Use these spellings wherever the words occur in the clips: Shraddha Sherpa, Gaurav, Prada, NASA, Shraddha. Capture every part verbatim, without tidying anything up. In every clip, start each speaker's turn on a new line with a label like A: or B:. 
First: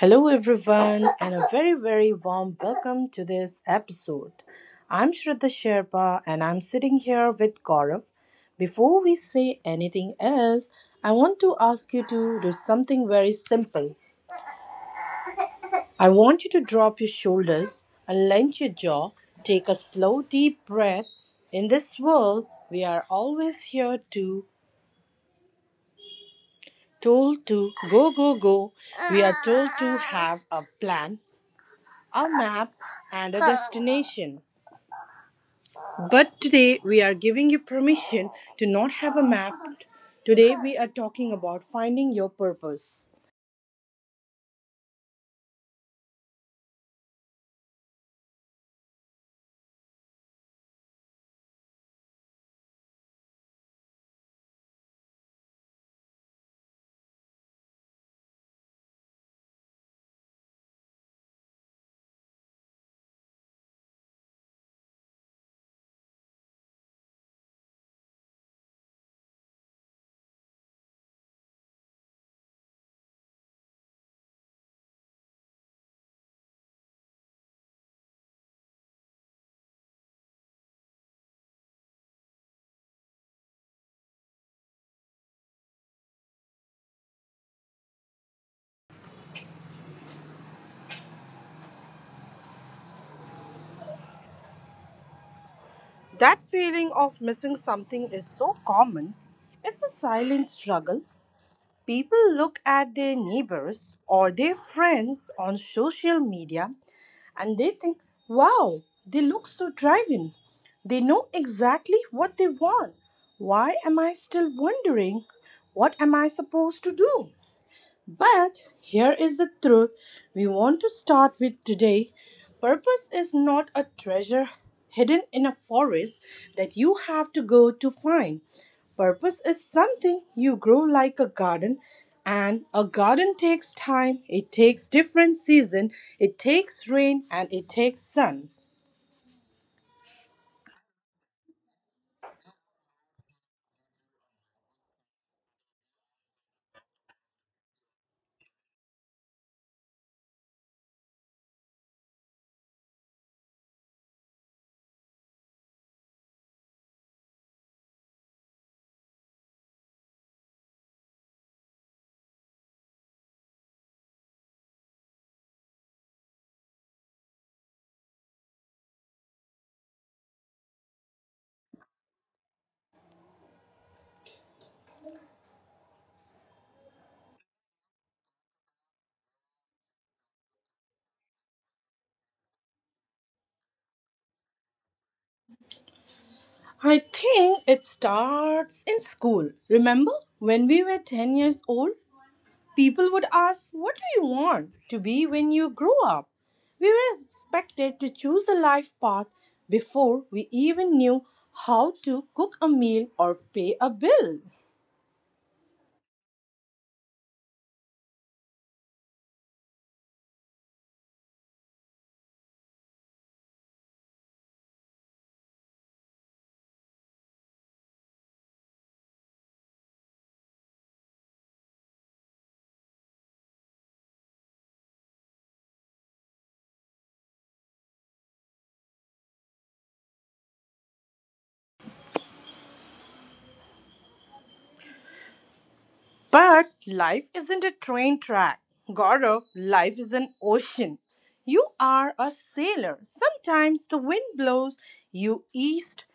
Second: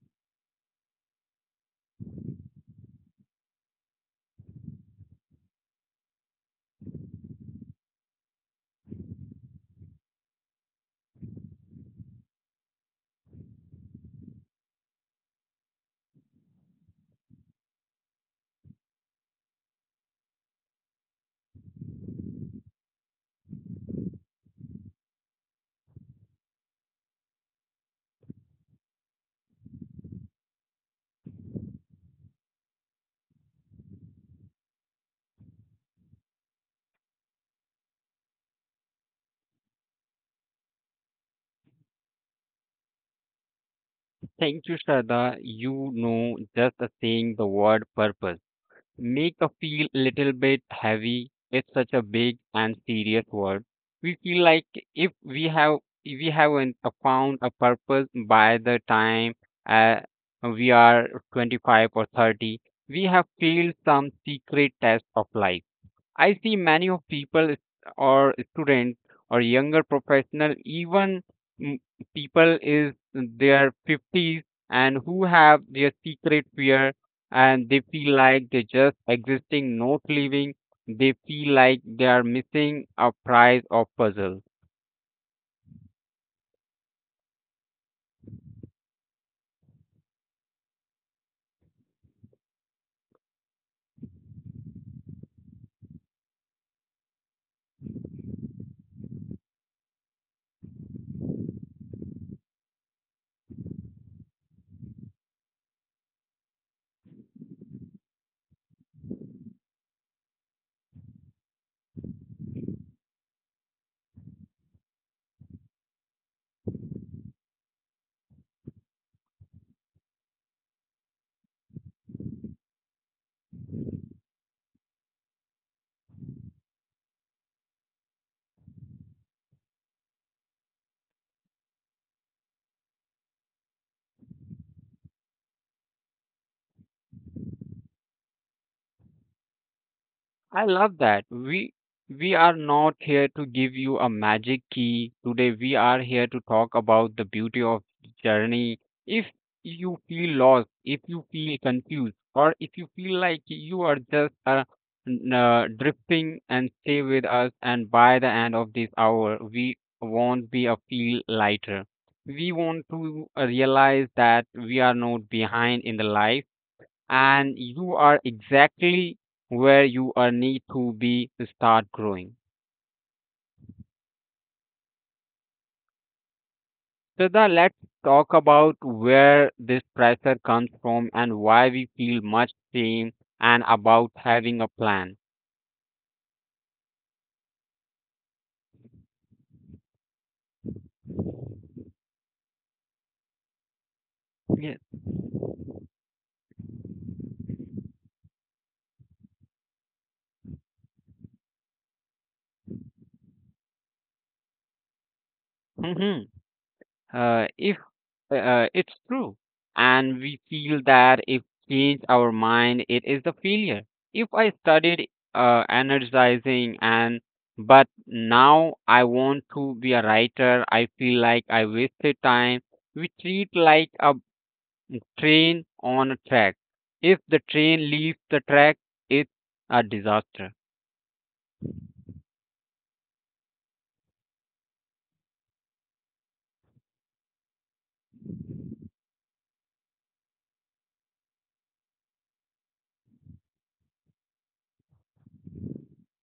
A: Hello, everyone, and a very, very warm welcome to this episode. I'm Shraddha Sherpa, and I'm sitting here with Gaurav. Before we say anything else, I want to ask you to do something very simple. I want you to drop your shoulders, unlench your jaw, take a slow, deep breath. In this world, we are always here to told to go, go, go, we are told to have a plan, a map, and a destination. But today we are giving you permission to not have a map. Today we are talking about finding your purpose.
B: Thank you, Shraddha. You know, just uh, Saying the word purpose make us feel a little bit heavy. It's such a big and serious word. We feel like if we have if we haven't uh, found a purpose by the time uh, we are twenty-five or thirty, we have failed some secret test of life. I see many of people or students or younger professional, even mm, people is their fifties and who have their secret fear, and they feel like they just existing, not living. They feel like they are missing a prize or puzzle.
A: That feeling of missing something is so common. It's a silent struggle. People look at their neighbors or their friends on social media and they think, wow, they look so driving. They know exactly what they want. Why am I still wondering? What am I supposed to do? But here is the truth we want to start with today. Purpose is not a treasure hidden in a forest that you have to go to find. Purpose is something you grow like a garden, and a garden takes time, it takes different season, it takes rain and it takes sun.
B: I love that. We we are not here to give you a magic key. Today we are here to talk about the beauty of journey. If you feel lost, if you feel confused, or if you feel like you are just uh, n- uh, drifting, and stay with us, and by the end of this hour we won't be a feel lighter. We want to uh, realize that we are not behind in the life, and you are exactly where you are need to be to start growing. So the let's talk about where this pressure comes from and why we feel much shame and about having a plan.
A: I think it starts in school. Remember when we were ten years old? People would ask, what do you
B: Yes.
A: want to be when you grow up? We were expected to choose a life path before we even knew how to cook a meal or pay a bill.
B: Hmm. Uh, if Uh, it's true. And we feel that if change our mind, it is the failure. If I studied uh, energizing and but now I want to be a writer, I feel like I wasted time. We treat like a train on a track. If the train leaves the track, it's a disaster.
A: But life isn't a train track. Gaurav, life is an ocean. You are a sailor. Sometimes the wind blows you east,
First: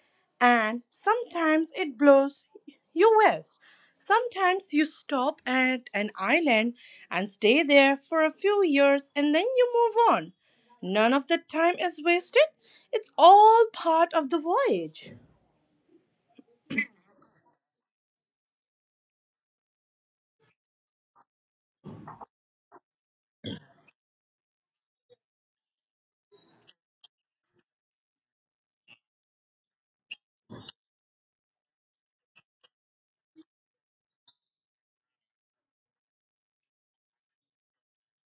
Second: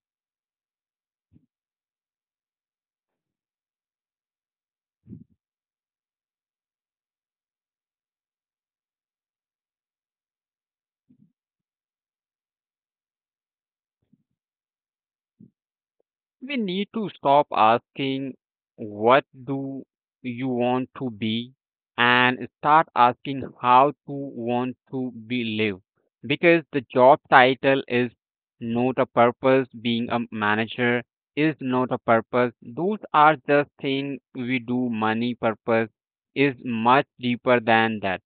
A: and sometimes it blows you west. Sometimes you stop at an island and stay there for a few years and then you move on. None of the time is wasted, it's all part of the voyage.
B: We need to stop asking, "What do you want to be?" and start asking, "How to want to be live?" Because the job title is not a purpose, being a manager is not a purpose. Those are just things we do. Money purpose is much deeper than that.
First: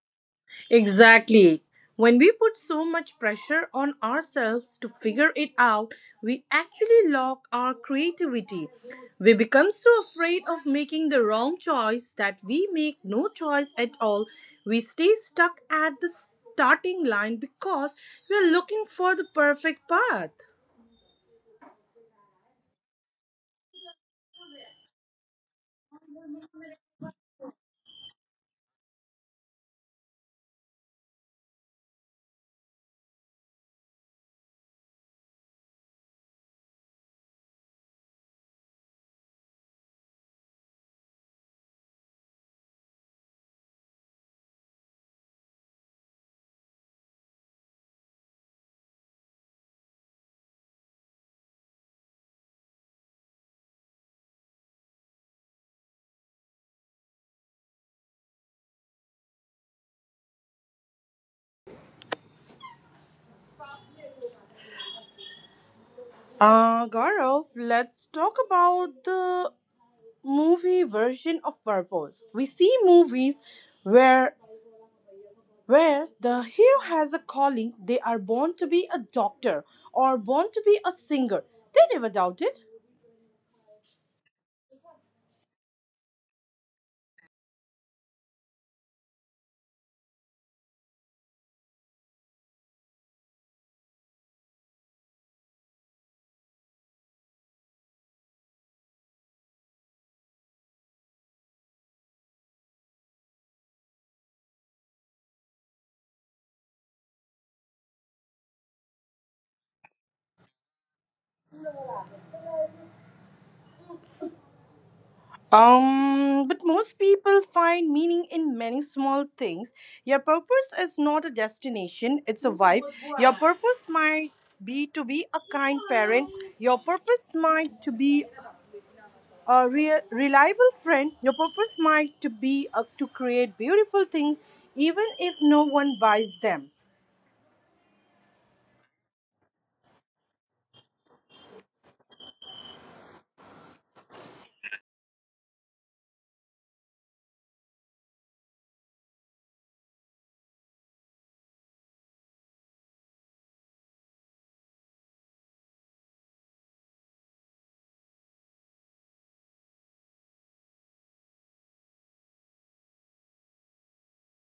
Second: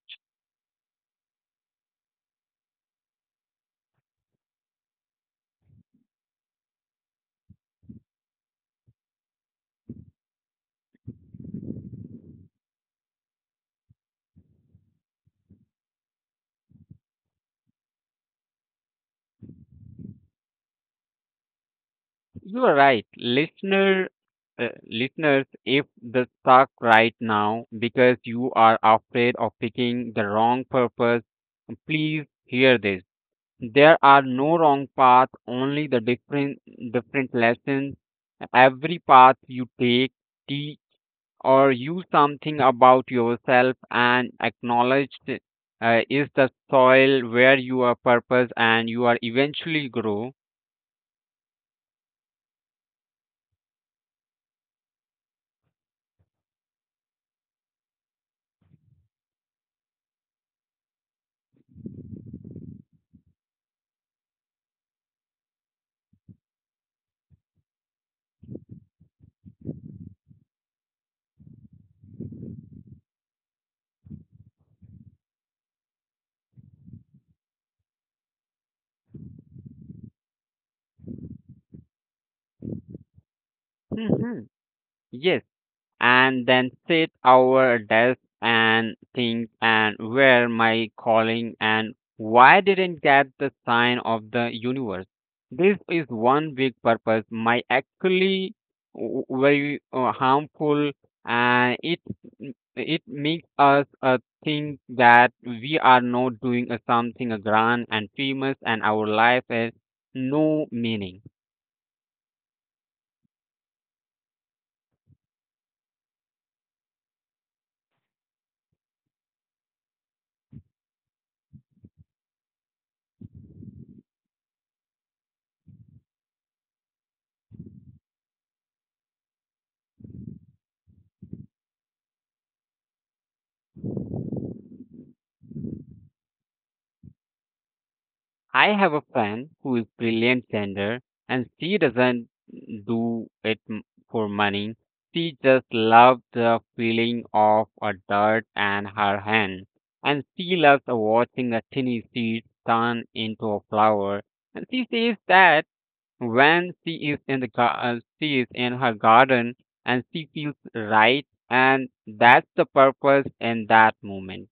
A: Exactly. When we put so much pressure on ourselves to figure it out, we actually lock our creativity. We become so afraid of making the wrong choice that we make no choice at all. We stay stuck at the starting line because we're looking for the perfect path.
B: You are right, listener, uh, listeners. If the stuck right now because you are afraid of picking the wrong purpose, please hear this. There are no wrong path, only the different different lessons. Every path you take teach or you something about yourself, and acknowledged uh, is the soil where you are purpose and you are eventually grow.
A: Uh, Gaurav, let's talk about the movie version of purpose. We see movies where where the hero has a calling. They are born to be a doctor or born to be a singer. They never doubt it.
B: Mhm. Yes, and then sit over a desk and think and where my calling and why didn't get the sign of the universe. This is one big purpose my actually w- very uh, harmful, and it it makes us uh, think that we are not doing uh, something uh, grand and famous and our life has no meaning.
A: Um, but most people find meaning in many small things. Your purpose is not a destination, it's a vibe. Your purpose might be to be a kind parent. Your purpose might to be a real reliable friend. Your purpose might to be uh, to create beautiful things even if no one buys them.
B: I have a friend who is brilliant sender, and she doesn't do it m- for money. She just loves the feeling of a dirt and her hand. And she loves watching a tiny seed turn into a flower. And she says that when she is in the gar- uh, she is in her garden and she feels right, and that's the purpose in that moment.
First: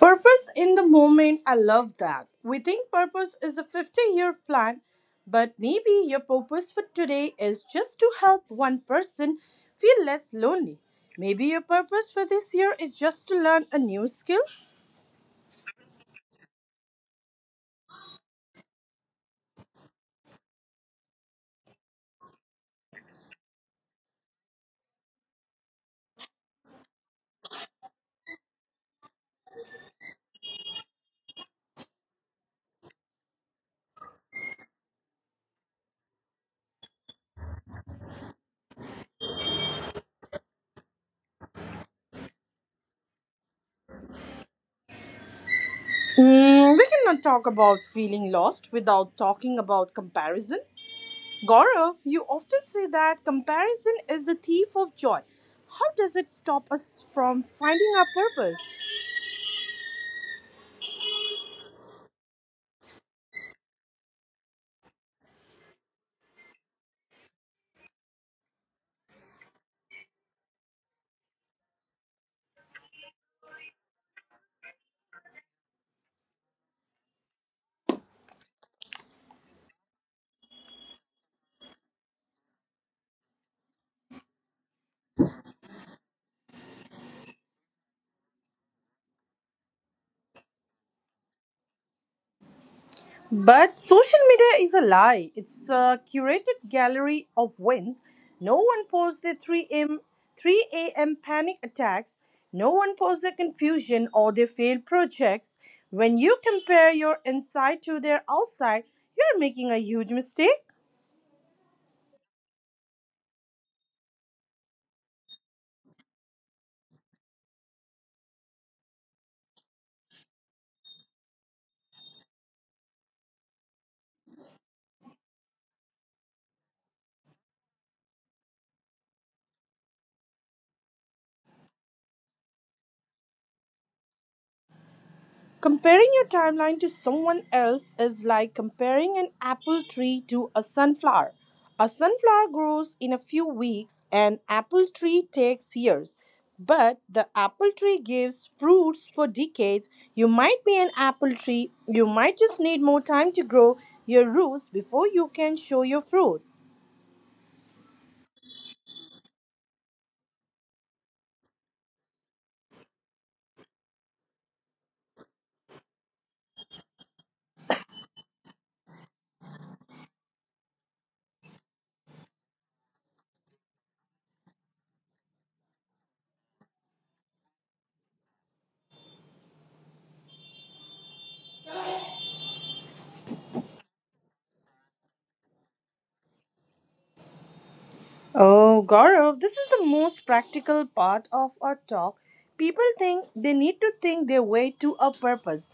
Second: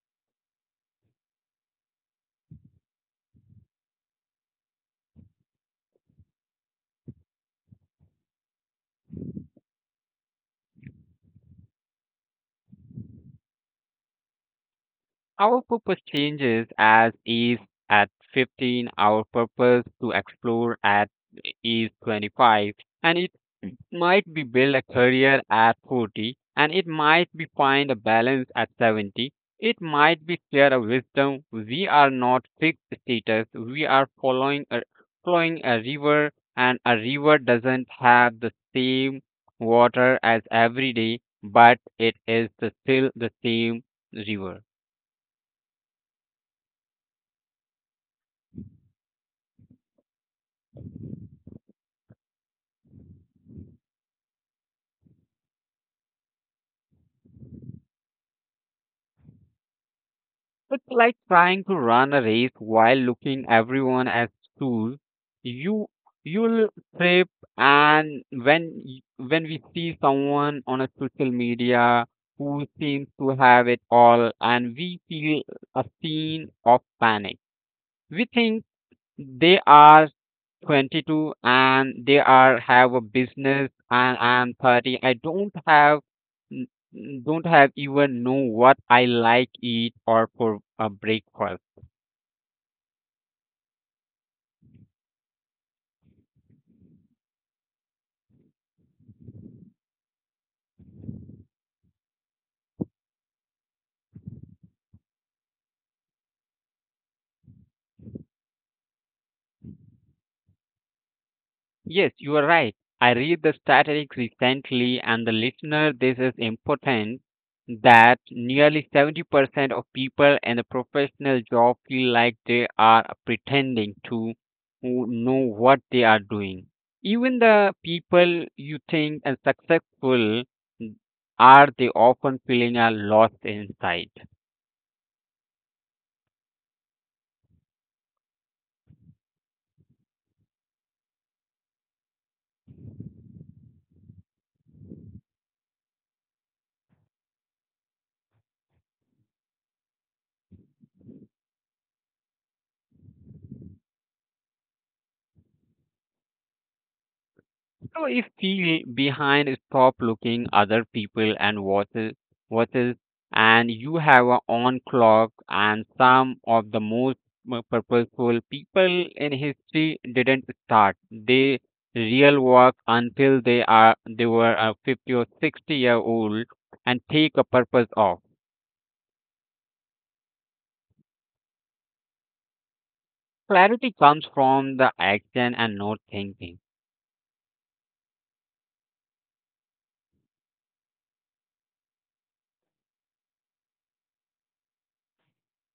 A: Purpose in the moment, I love that. We think purpose is a fifty year plan, but maybe your purpose for today is just to help one person feel less lonely. Maybe your purpose for this year is just to learn a new skill.
B: Our purpose changes as is at fifteen, our purpose to explore at is twenty-five, and it might be build a career at forty, and it might be find a balance at seventy. It might be share a wisdom. We are not fixed status. We are following a, flowing a river, and a river doesn't have the same water as every day, but it is the, still the same river.
A: Mm, we cannot talk about feeling lost without talking about comparison. Gaurav, you often say that comparison is the thief of joy. How does it stop us from finding our purpose?
B: It's like trying to run a race while looking everyone as tools. You you'll trip, and when y- when we see someone on a social media who seems to have it all, and we feel a scene of panic, we think they are twenty-two and they are have a business and I'm thirty. I don't have n- n- don't have even know what I like eat or for a breakfast.
A: But social media is a lie. It's a curated gallery of wins. No one posts their three a m three a m panic attacks. No one posts their confusion or their failed projects. When you compare your inside to their outside, you're making a huge mistake.
B: Yes, you are right. I read the statistics recently, and the listener, this is important that nearly seventy percent of people in the professional job feel like they are pretending to w- know what they are doing. Even the people you think are successful are they often feeling a lost inside.
A: Comparing your timeline to someone else is like comparing an apple tree to a sunflower. A sunflower grows in a few weeks, an apple tree takes years. But the apple tree gives fruits for decades. You might be an apple tree, you might just need more time to grow your roots before you can show your fruit.
B: So if feel behind, stop looking other people and what is what is, and you have a on clock. And some of the most m- purposeful people in history didn't start. They real work until they are they were uh, fifty or sixty year old and take a purpose off. Clarity comes from the action and not thinking.
A: Oh, Gaurav, this is the most practical part of our talk. People think they need to think their way to a purpose.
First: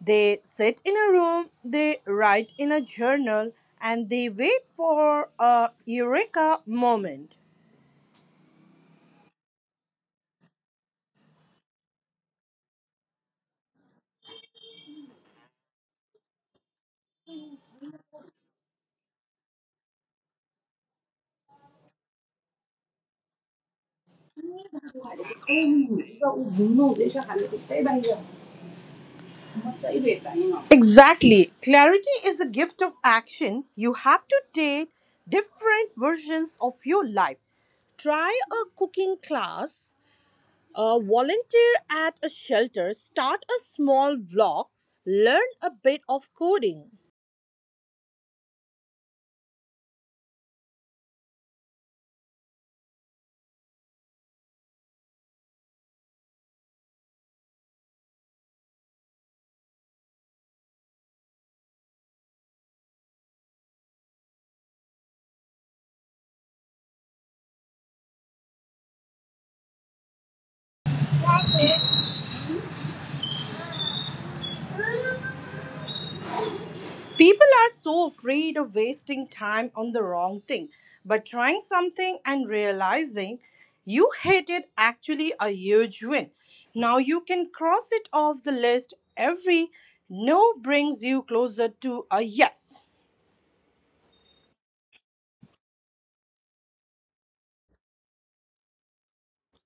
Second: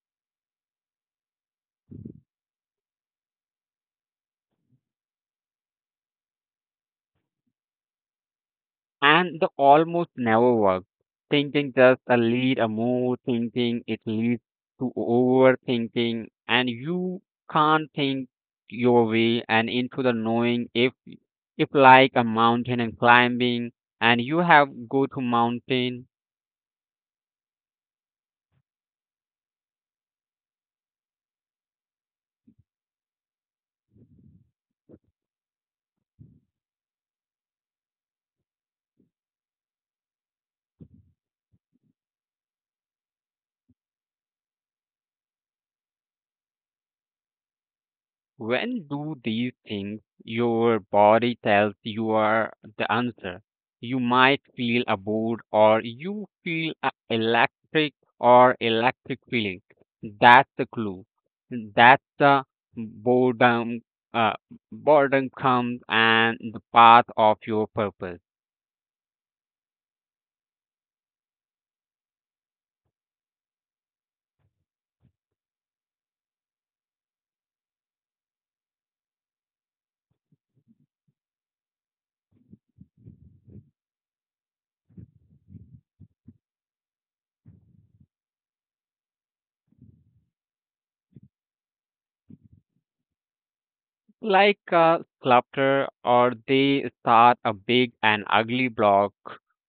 A: They sit in a room, they write in a journal, and they wait for a eureka moment.
B: And the almost never work. Thinking just a lead a move, thinking, it leads to overthinking, and you can't think your way and into the knowing if if like a mountain and climbing and you have go to mountain.
A: Exactly. Clarity is a gift of action. You have to take different versions of your life. Try a cooking class, Uh, volunteer at a shelter, start a small vlog, learn a bit of coding.
B: When do these things your body tells you are the answer? You might feel a bored or you feel a electric or electric feeling. That's the clue. That's the boredom. Uh, Boredom comes and the path of your purpose.
A: People are so afraid of wasting time on the wrong thing, but trying something and realizing you hate it actually a huge win. Now you can cross it off the list. Every no brings you closer to a yes.
B: Like a sculptor or they start a big and ugly block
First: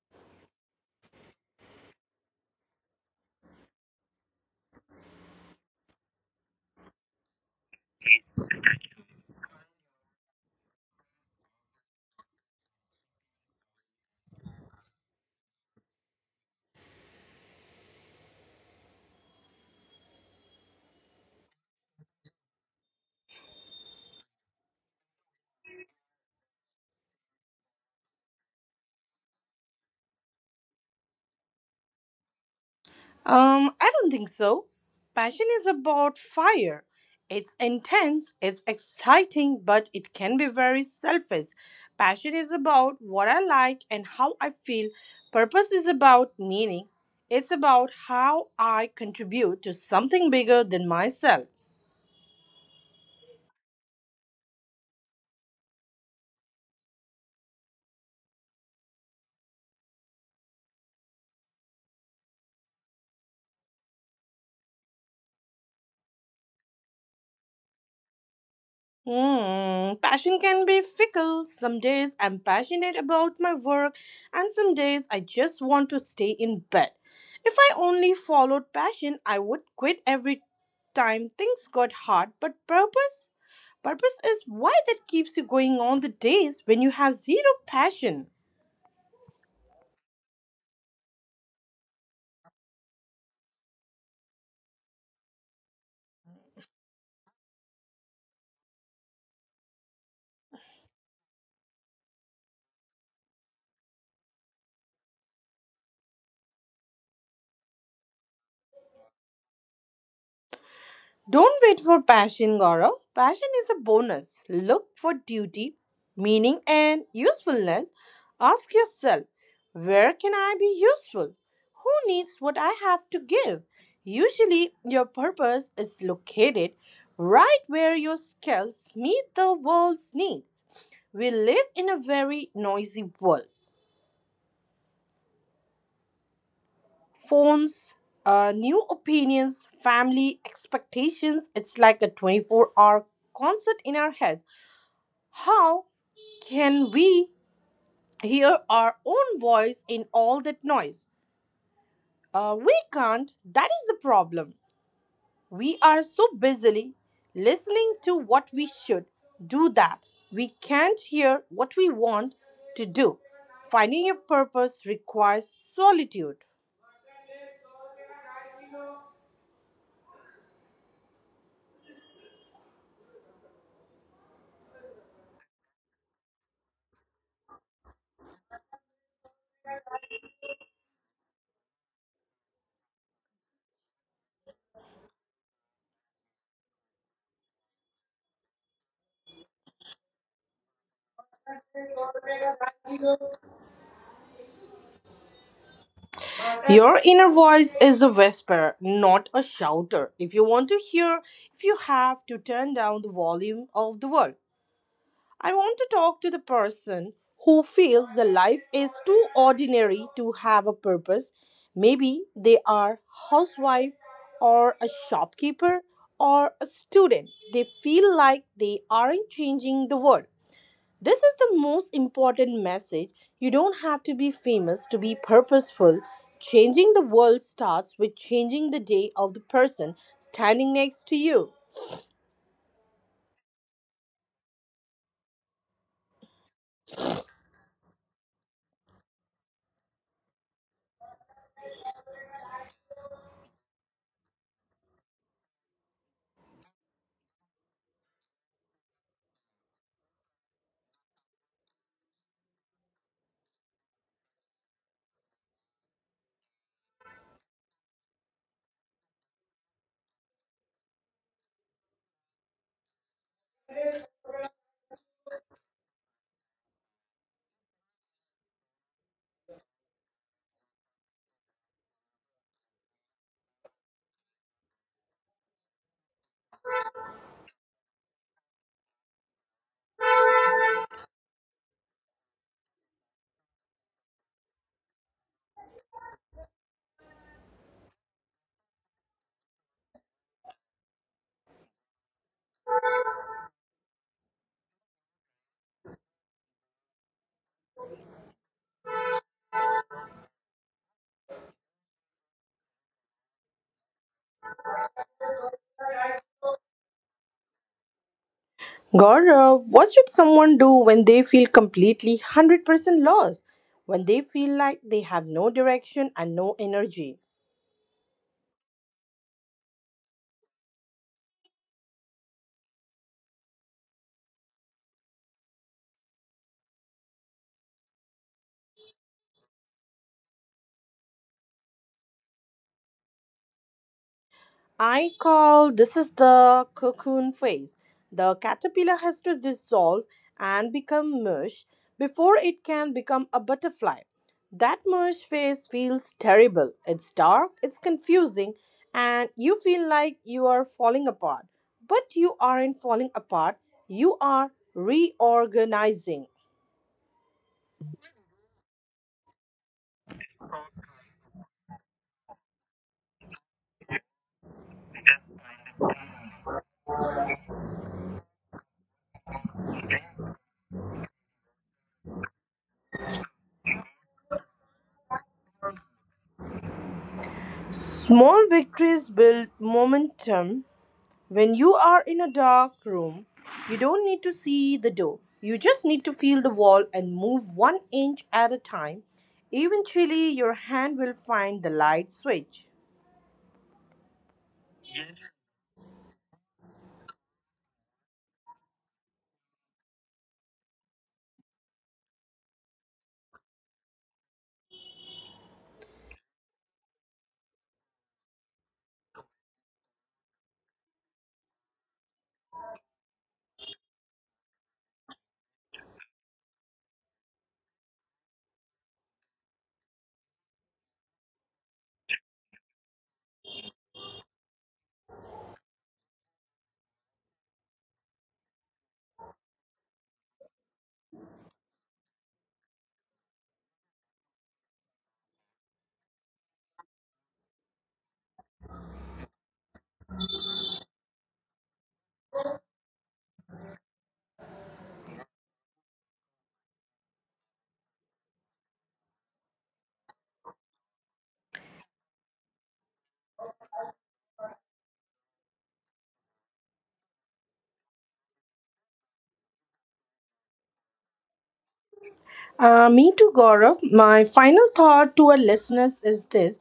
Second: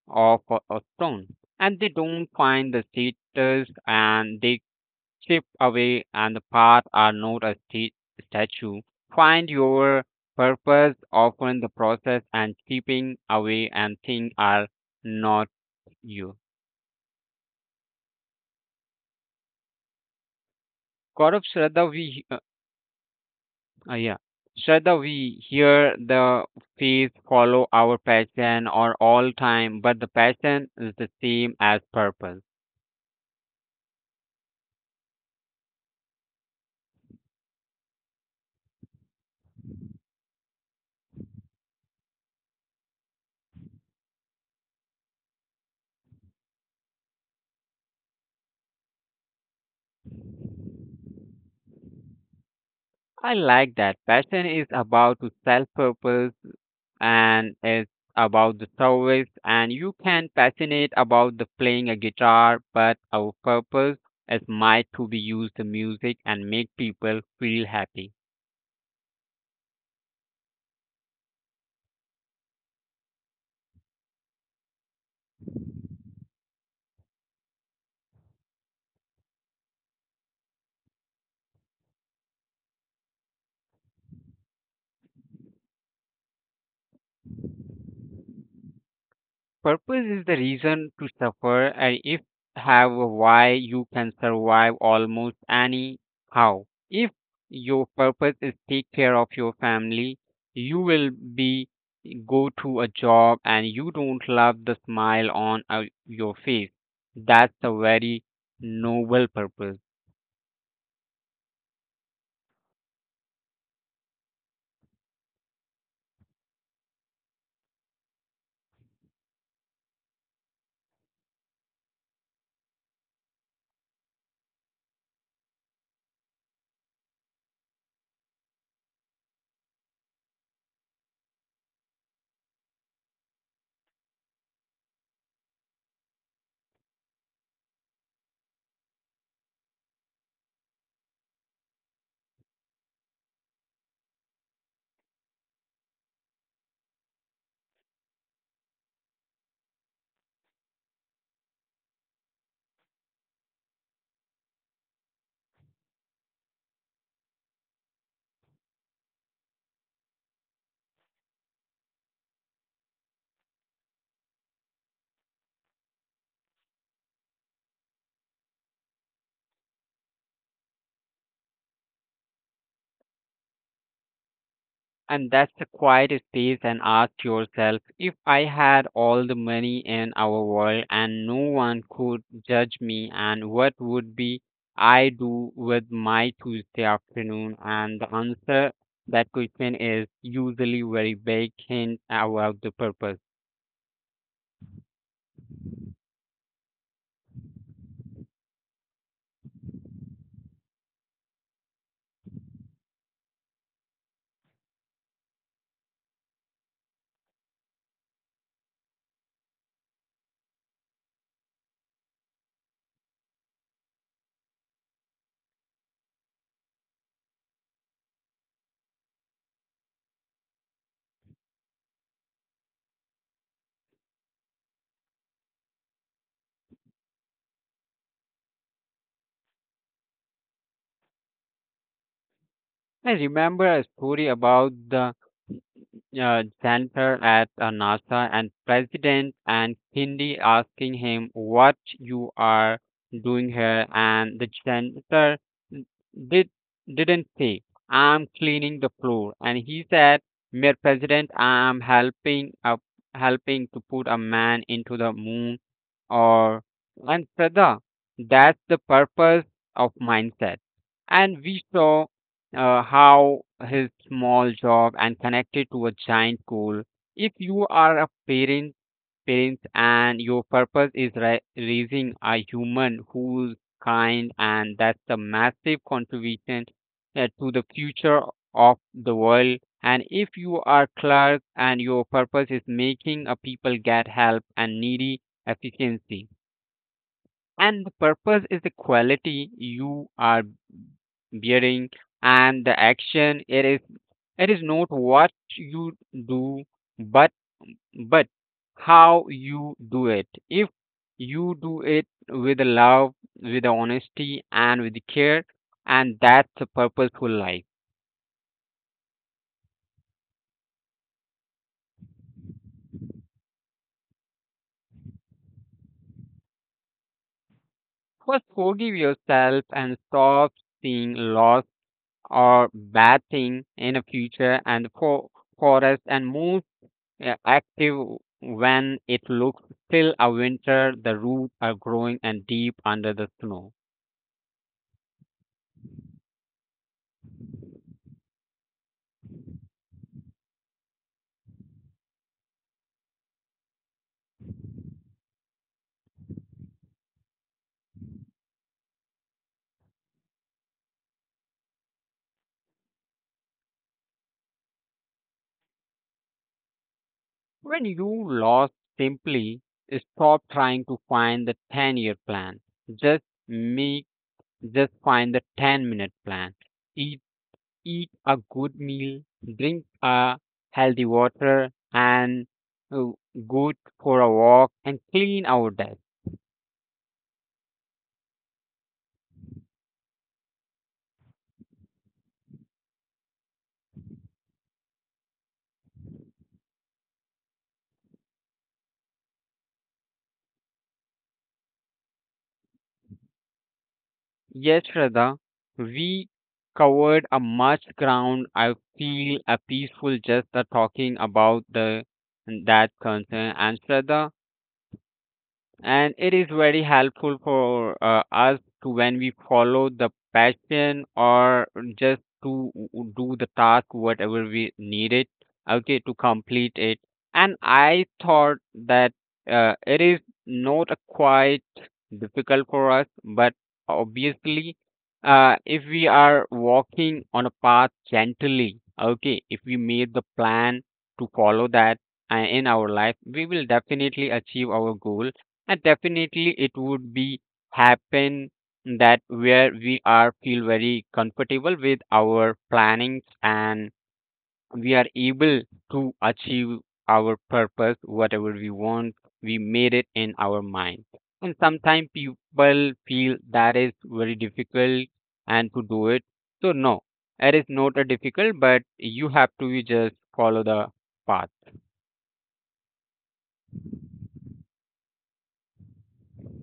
B: of a, a stone, and they don't find the status and they chip away, and the path are not a sta- statue. Find your purpose often the process and chipping away and things are not you. Gaurav shraddha we uh, Uh, yeah. Shraddha, we hear the phrase follow our passion or all time, but the passion is the same as purpose.
A: Um, I don't think so. Passion is about fire. It's intense, it's exciting, but it can be very selfish. Passion is about what I like and how I feel. Purpose is about meaning. It's about how I contribute to something bigger than myself.
B: I like that. Passion is about to self purpose, and it's about the service, and you can passionate about the playing a guitar, but our purpose is might to be use the music and make people feel happy.
A: Hmm, passion can be fickle. Some days I'm passionate about my work, and some days I just want to stay in bed. If I only followed passion, I would quit every time things got hard. But purpose? Purpose is why that keeps you going on the days when you have zero passion.
B: Purpose is the reason to suffer, and if have a why, you can survive almost anyhow. If your purpose is take care of your family, you will be go to a job and you don't love the smile on uh, your face. That's a very noble purpose.
A: Don't wait for passion, Gaurav. Passion is a bonus. Look for duty, meaning, and usefulness. Ask yourself, where can I be useful? Who needs what I have to give? Usually, your purpose is located right where your skills meet the world's needs. We live in a very noisy world. Phones, uh, new opinions, family expectations. It's like a twenty-four hour concert in our heads. How can we hear our own voice in all that noise? Uh, we can't. That is the problem. We are so busily listening to what we should do that we can't hear what we want to do. Finding a purpose requires solitude.
B: And that's a quiet space and ask yourself if I had all the money in our world and no one could judge me and what would be I do with my Tuesday afternoon, and the answer that question is usually very vague hint about the purpose.
A: Your inner voice is a whisperer, not a shouter. If you want to hear, if you have to turn down the volume of the world, I want to talk to the person who feels the life is too ordinary to have a purpose. Maybe they are housewife or a shopkeeper or a student. They feel like they aren't changing the world. This is the most important message. You don't have to be famous to be purposeful. Changing the world starts with changing the day of the person standing next to you.
B: I remember a story about the uh, janitor at uh, NASA and president and Hindi asking him what you are doing here, and the janitor did didn't say I'm cleaning the floor and he said, "mister President, I'm helping up helping to put a man into the moon." Or and Prada, that's the purpose of mindset, and we saw uh, how his small job and connected to a giant goal. If you are a parent, parents, and your purpose is ra- raising a human who's kind, and that's a massive contribution uh, to the future of the world. And if you are clerk and your purpose is making a people get help and needy efficiency, and the purpose is the quality you are bearing and the action, it is it is not what you do, but but how you do it. If you do it with love, with honesty and with care, and that's a purposeful life.
A: Gaurav, what should someone do when they feel completely one hundred percent lost? When they feel like they have no direction and no energy?
B: First forgive yourself and stop seeing loss or bad thing in the future and for for us and move uh, active when it looks still a winter, the roots are growing and deep under the snow.
A: I call this is the cocoon phase. The caterpillar has to dissolve and become mush before it can become a butterfly. That mush phase feels terrible. It's dark, it's confusing, and you feel like you are falling apart. But you aren't falling apart, you are reorganizing.
B: When you lost, simply stop trying to find the ten year plan. Just make, just find the ten minute plan. Eat, eat a good meal, drink a healthy water and uh, go for a walk and clean our desk.
A: Small victories build momentum. When you are in a dark room, you don't need to see the door. You just need to feel the wall and move one inch at a time. Eventually, your hand will find the light switch.
B: Yes, Shraddha, we covered a much ground. I feel a peaceful just the talking about the that concern. And Shraddha, and it is very helpful for uh, us to when we follow the passion or just to w- do the task whatever we need it okay to complete it. And I thought that uh, it is not a quite difficult for us, but obviously uh, if we are walking on a path gently, okay, if we made the plan to follow that uh, in our life, we will definitely achieve our goal, and definitely it would be happen that where we are feel very comfortable with our plannings, and we are able to achieve our purpose whatever we want we made it in our mind. And sometimes people feel that is very difficult and to do it, so no, it is not a difficult, but you have to just follow the path.
A: Uh, me too, Gaurav. My final thought to our listeners is this:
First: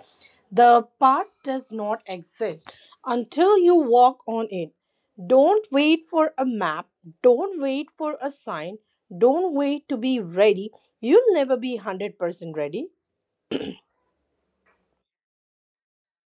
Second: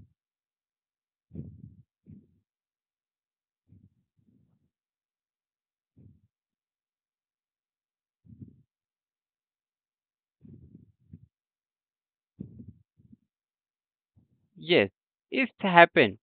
A: the path does not exist until you walk on it. Don't wait for a map, don't wait for a sign, don't wait to be ready. You'll never be one hundred percent ready.
B: Yes, it's happened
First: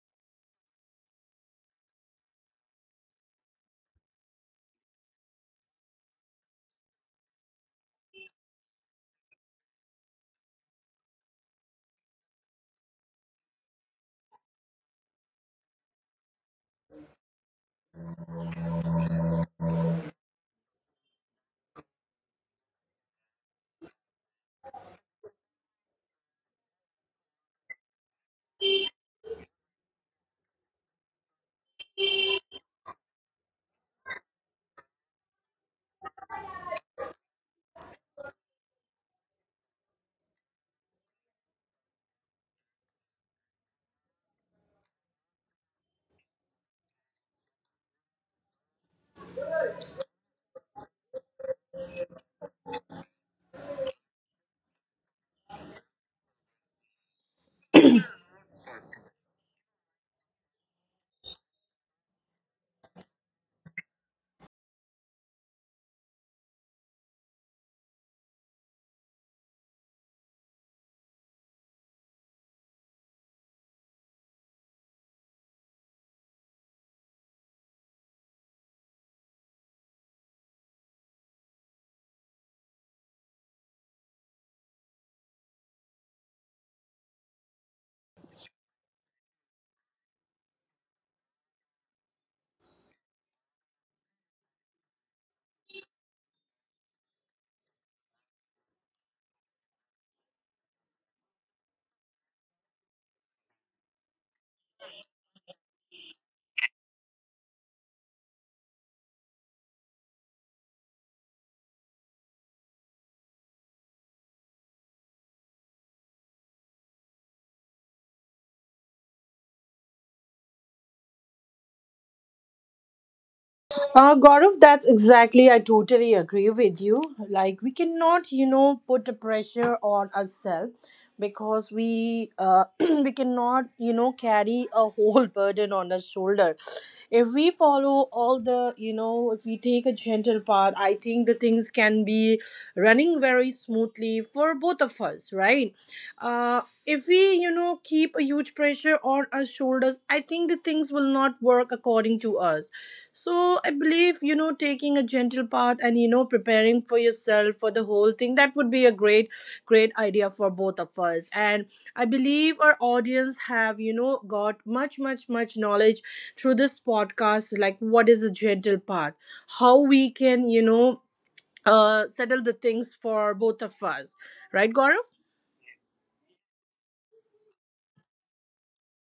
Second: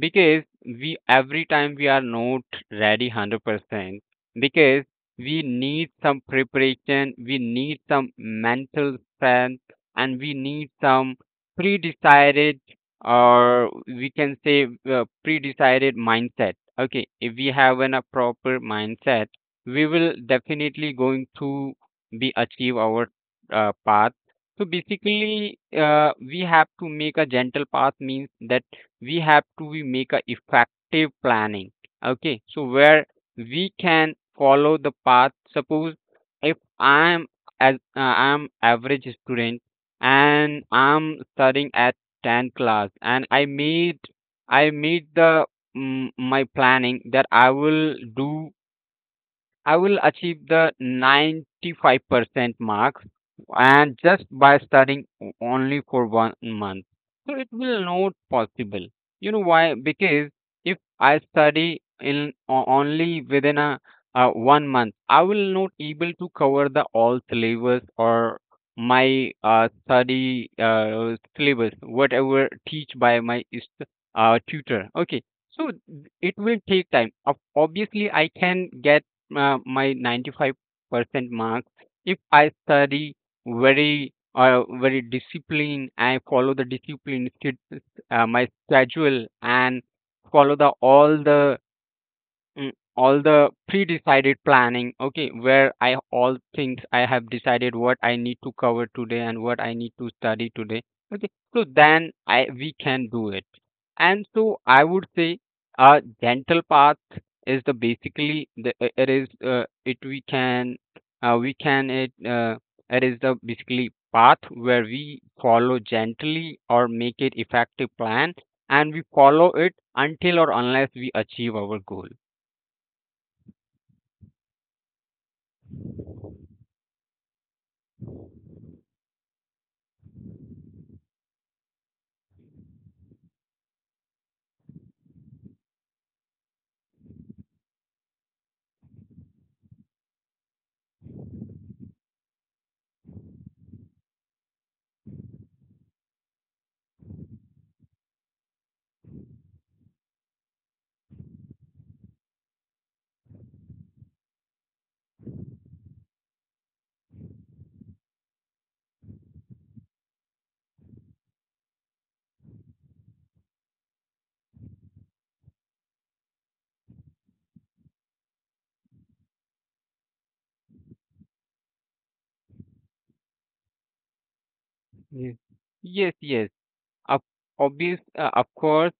B: because we every time we are not ready one hundred percent because we need some preparation, we need some mental strength, and we need some pre-decided or we can say uh, pre-decided mindset. Okay, if we have an, a proper mindset, we will definitely going to be achieve our uh, path. So basically, uh, we have to make a gentle path means that we have to be make a effective planning. Okay, so where we can follow the path. Suppose if I am as uh, I am average student and I'm studying at ten class and I made I made the mm, my planning that I will do I will achieve the ninety-five percent marks and just by studying o- only for one month. So it will not possible. You know why? Because if I study in o- only within a uh, one month, I will not able to cover the all syllabus or my uh, study uh, syllabus, whatever teach by my is- uh, tutor. Okay, so it will take time. Ob- Obviously, I can get uh, my ninety-five percent marks if I study very uh, very disciplined. I follow the discipline sch- uh, my schedule and follow the all the Mm, all the pre-decided planning. Okay, where I, all things I have decided, what I need to cover today and what I need to study today. Okay, so then I we can do it. And so I would say a gentle path is the basically the I- it is uh, it we can uh, we can it uh, it is the basically path where we follow gently or make it effective plan, and we follow it until or unless we achieve our goal.
A: Uh, Gaurav, that's exactly, I totally agree with you. Like, we cannot, you know, put the pressure on ourselves, because we uh, we cannot you know carry a whole burden on our shoulder. If we follow all the you know if we take a gentle path, I think the things can be running very smoothly for both of us, right? Uh if we you know keep a huge pressure on our shoulders, I think the things will not work according to us. So I believe, you know, taking a gentle path and, you know, preparing for yourself for the whole thing, that would be a great, great idea for both of us. And I believe our audience have, you know, got much, much, much knowledge through this podcast, like what is a gentle path, how we can, you know, uh, settle the things for both of us. Right, Gaurav?
B: Yes. Yes, yes. Of obvious, uh, of course,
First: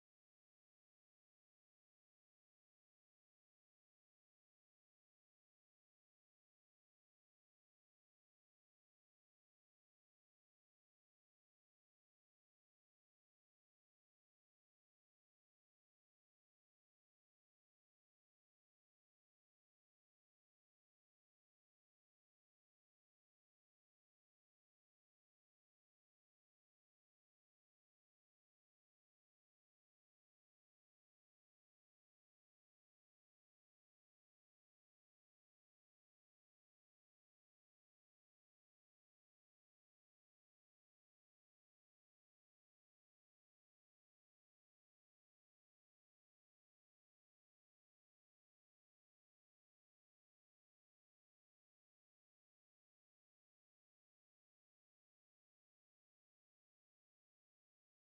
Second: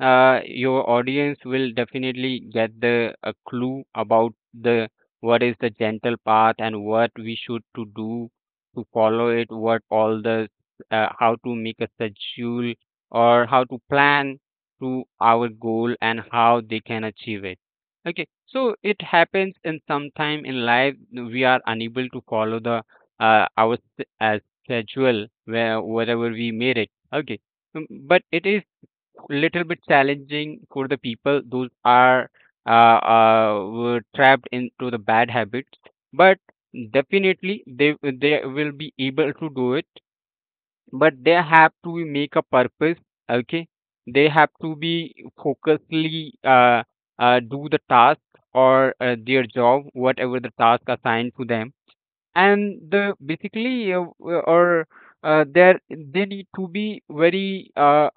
B: uh, your audience will definitely get the a clue about the what is the gentle path and what we should to do to follow it, what all the uh, how to make a schedule or how to plan to our goal and how they can achieve it. Okay, so it happens in sometime in life we are unable to follow the uh, our s- uh, schedule where wherever we made it. Okay. Mm, but it is little bit challenging for the people those are uh, uh, were trapped into the bad habits. But definitely they they will be able to do it. But they have to make a purpose. Okay, they have to be focusedly uh, uh, do the task or uh, their job, whatever the task assigned to them. And the basically uh, w- or uh, there they need to be very uh,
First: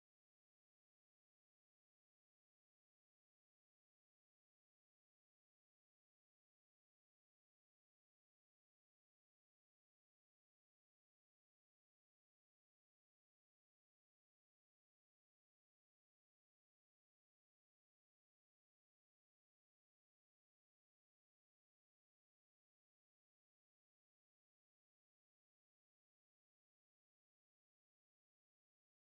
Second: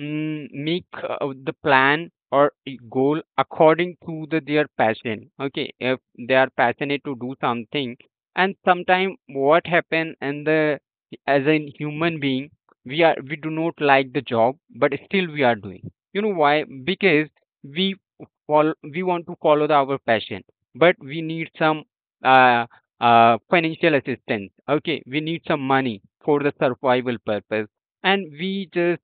B: mm, make uh, the plan or a goal according to the their passion. Okay, if they are passionate to do something. And sometime what happen, and the as a human being we are we do not like the job, but still we are doing. You know why? Because we follow we want to follow the, our passion, but we need some uh uh, financial assistance. Okay, we need some money for the survival purpose, and we just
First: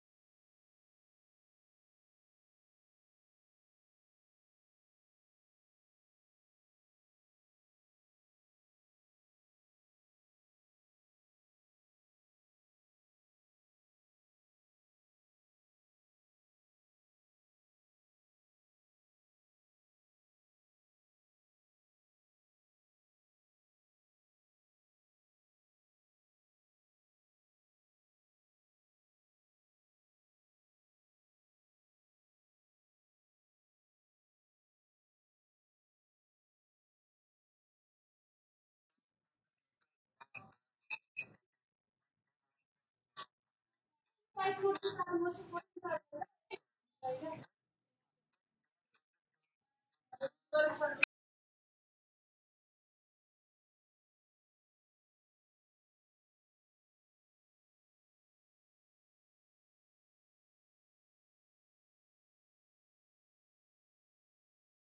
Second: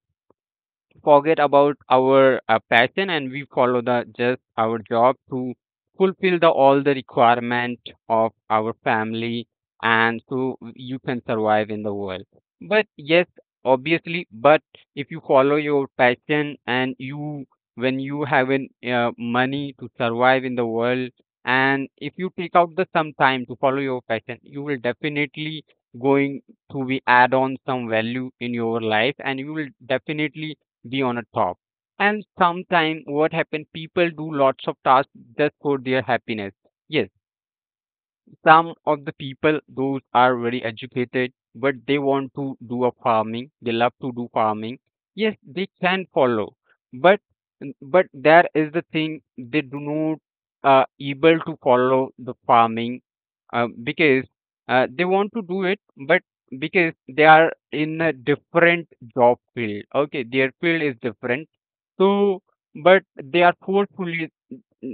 B: forget about our uh, passion, and we follow the just our job to fulfill the all the requirement of our family. And so you can survive in the world. But yes, obviously. But if you follow your passion and you when you have an uh, money to survive in the world, and if you take out the some time to follow your passion, you will definitely going to be add on some value in your life, and you will definitely be on a top. And sometime what happen, people do lots of tasks just for their happiness. Yes, some of the people those are very educated, but they want to do a farming, they love to do farming. Yes, they can follow. But but there is the thing. They do not uh, able to follow the farming uh, because uh, they want to do it. But because they are in a different job field. Okay, their field is different. So but they are forcefully,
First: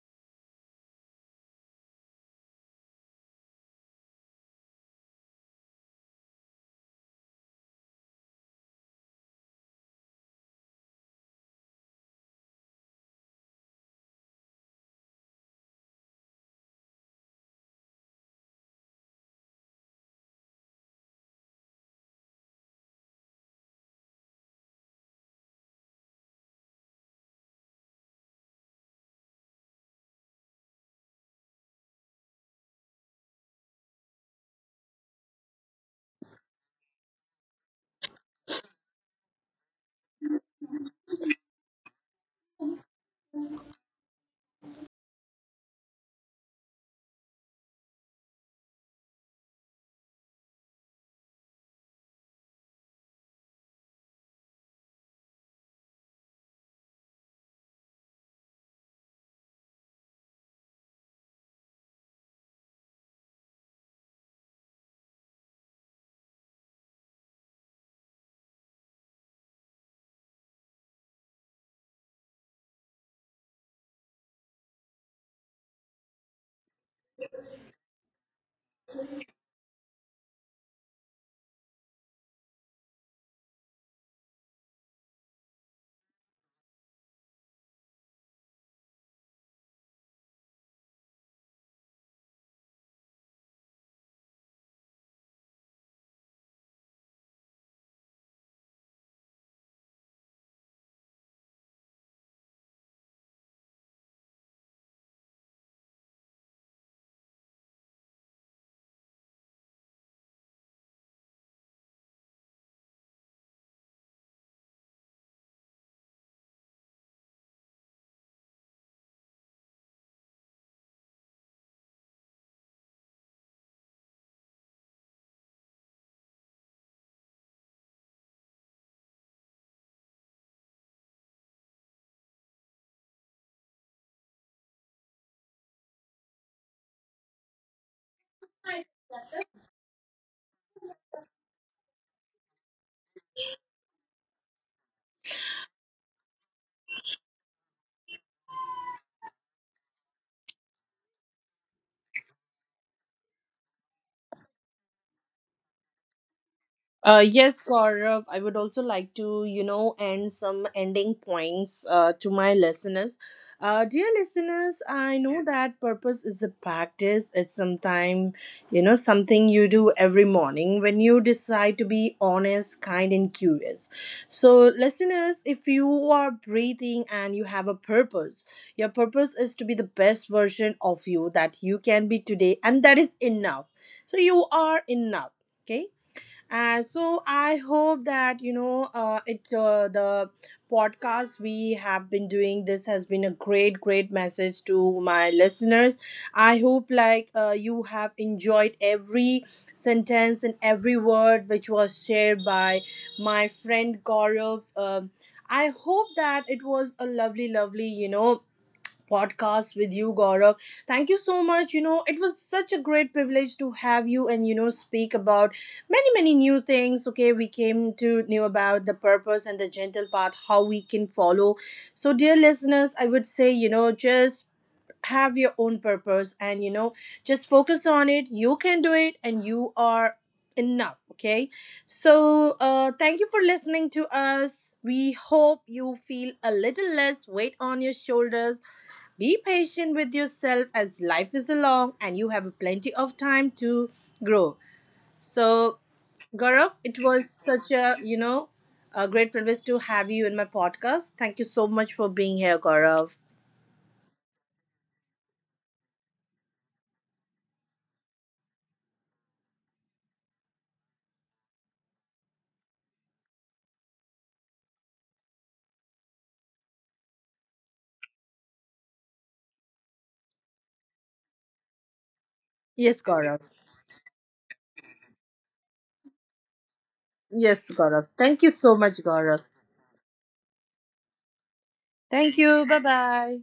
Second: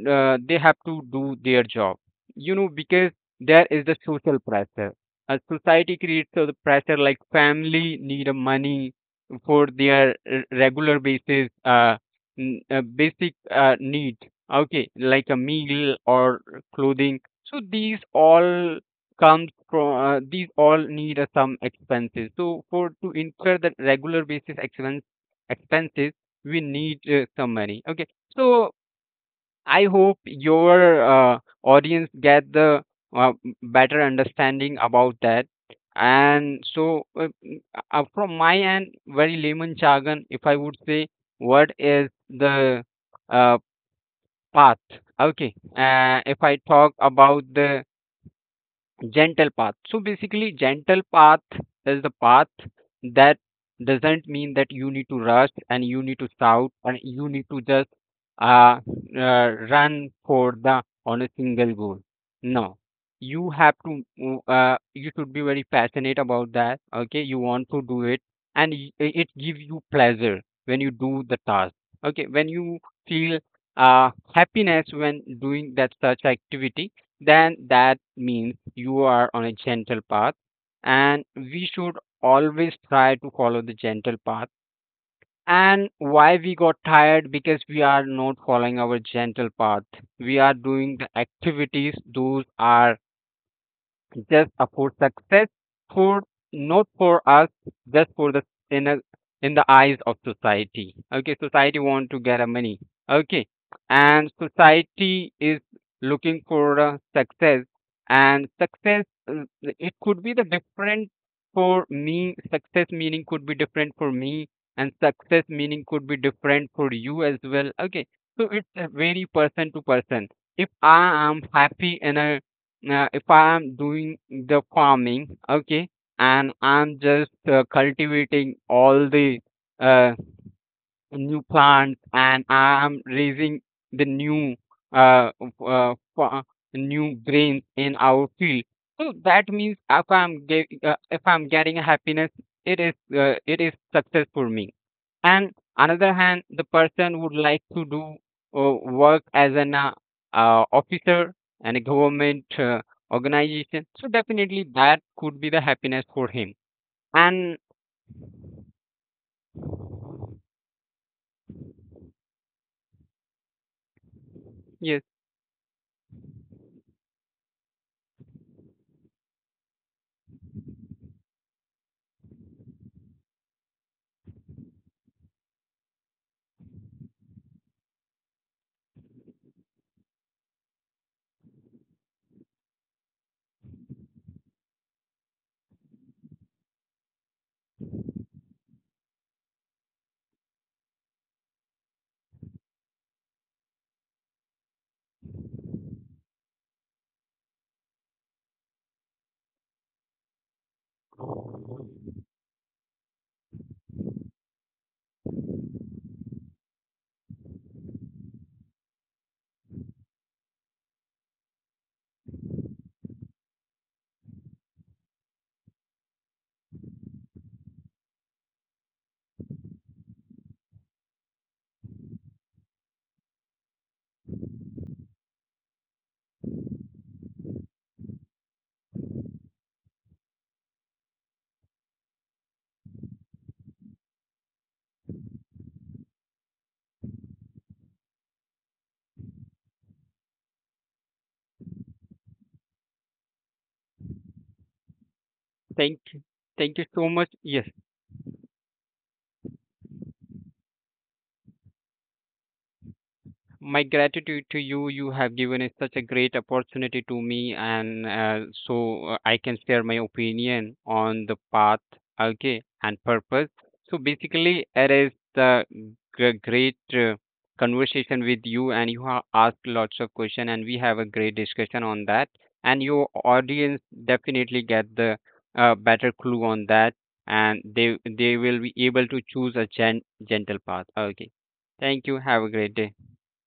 B: uh, they have to do their job. You know, because there is the social pressure. A society creates so the pressure, like family need a money for their r- regular basis, uh, n- uh basic uh, need. Okay, like a meal or clothing. So these all comes from uh, these all need uh, some expenses. So for to incur the regular basis expense expenses, we need uh, some money. Okay, so I hope your uh, audience get the uh, better understanding about that. And so, uh, m- uh, from my end, very layman jargon, if I would say, what is the uh, path? Okay. Uh, if I talk about the gentle path. So basically gentle path is the path that doesn't mean that you need to rush and you need to shout and you need to just uh, uh run for the on a single goal. No, you have to mm, uh, you should be very passionate about that. Okay, you want to do it, and y- i- it gives you pleasure when you do the task. Okay, when you feel uh happiness when doing that such activity, then that means you are on a gentle path. And we should always try to follow the gentle path. And why we got tired? Because we are not following our gentle path. We are doing the activities those are just uh, for success, for not for us, just for the in a, in the eyes of society. Okay, society want to get a money. Okay, and society is looking for uh, success, and success uh, it could be the different for me. Success meaning could be different for me, and success meaning could be different for you as well. Okay, so it's uh, very person to person. If I am happy in a now, if I am doing the farming, okay, and I'm just uh, cultivating all the uh, new plants, and I'm raising the new uh, uh fa- new grains in our field. So that means, if I'm get, uh, if I'm getting happiness, it is uh, it is success for me. And another hand, the person would like to do uh, work as an uh, uh, officer and a government uh, organization. So definitely that could be the happiness for him.
A: Uh,
B: And
A: yes, Gaurav, I would also like to, you know, end some ending points uh, to my listeners. Uh, dear listeners,
B: yes,
A: I know that purpose is a practice. It's sometime, you know, something you do every morning when you decide to be honest, kind, and curious. So, listeners, if you are breathing and you have a purpose, your purpose is to be the best version of you that you can be today, and that is enough. So, you are enough. Okay, and so I hope that you know uh, it uh, the podcast we have been doing this has been a great, great message to my listeners. I hope, like, uh, you have enjoyed every sentence and every word which was shared by my friend Gaurav. Um, i hope that it was a lovely, lovely you know podcast with you, Gaurav. Thank you so much. You know, it was such a great privilege to have you and, you know, speak about many, many new things. Okay, we came to know about the purpose and the gentle path, how we can follow. So, dear listeners, I would say, you know, just have your own purpose and, you know, just focus on it. You can do it and you are enough. Okay. So, uh, thank you for listening to us. We hope you feel a little less weight on your shoulders. Be patient with yourself, as life is long and you have plenty of time to grow. So,
B: thank you,
A: Gaurav,
B: thank you
A: it
B: so much.
A: was
B: Yes.
A: such a, you know, a great privilege to have you in my podcast. Thank you so much for being here, Gaurav.
B: My gratitude to you. You have given us such a great opportunity to me, and uh, so uh, I can share my opinion on the path. Okay, and purpose. So basically it is the g- great uh, conversation with you, and you have asked lots of questions, and we have a great discussion on that. And
A: Yes,
B: your
A: Gaurav.
B: audience definitely get the uh, better clue on that, and
A: Yes,
B: they
A: Gaurav.
B: they
A: Thank you
B: will be
A: so
B: able
A: much,
B: to
A: Gaurav.
B: choose a gen- gentle path. Okay, thank you.
A: Thank
B: Have a
A: you.
B: great
A: Bye
B: day.
A: bye.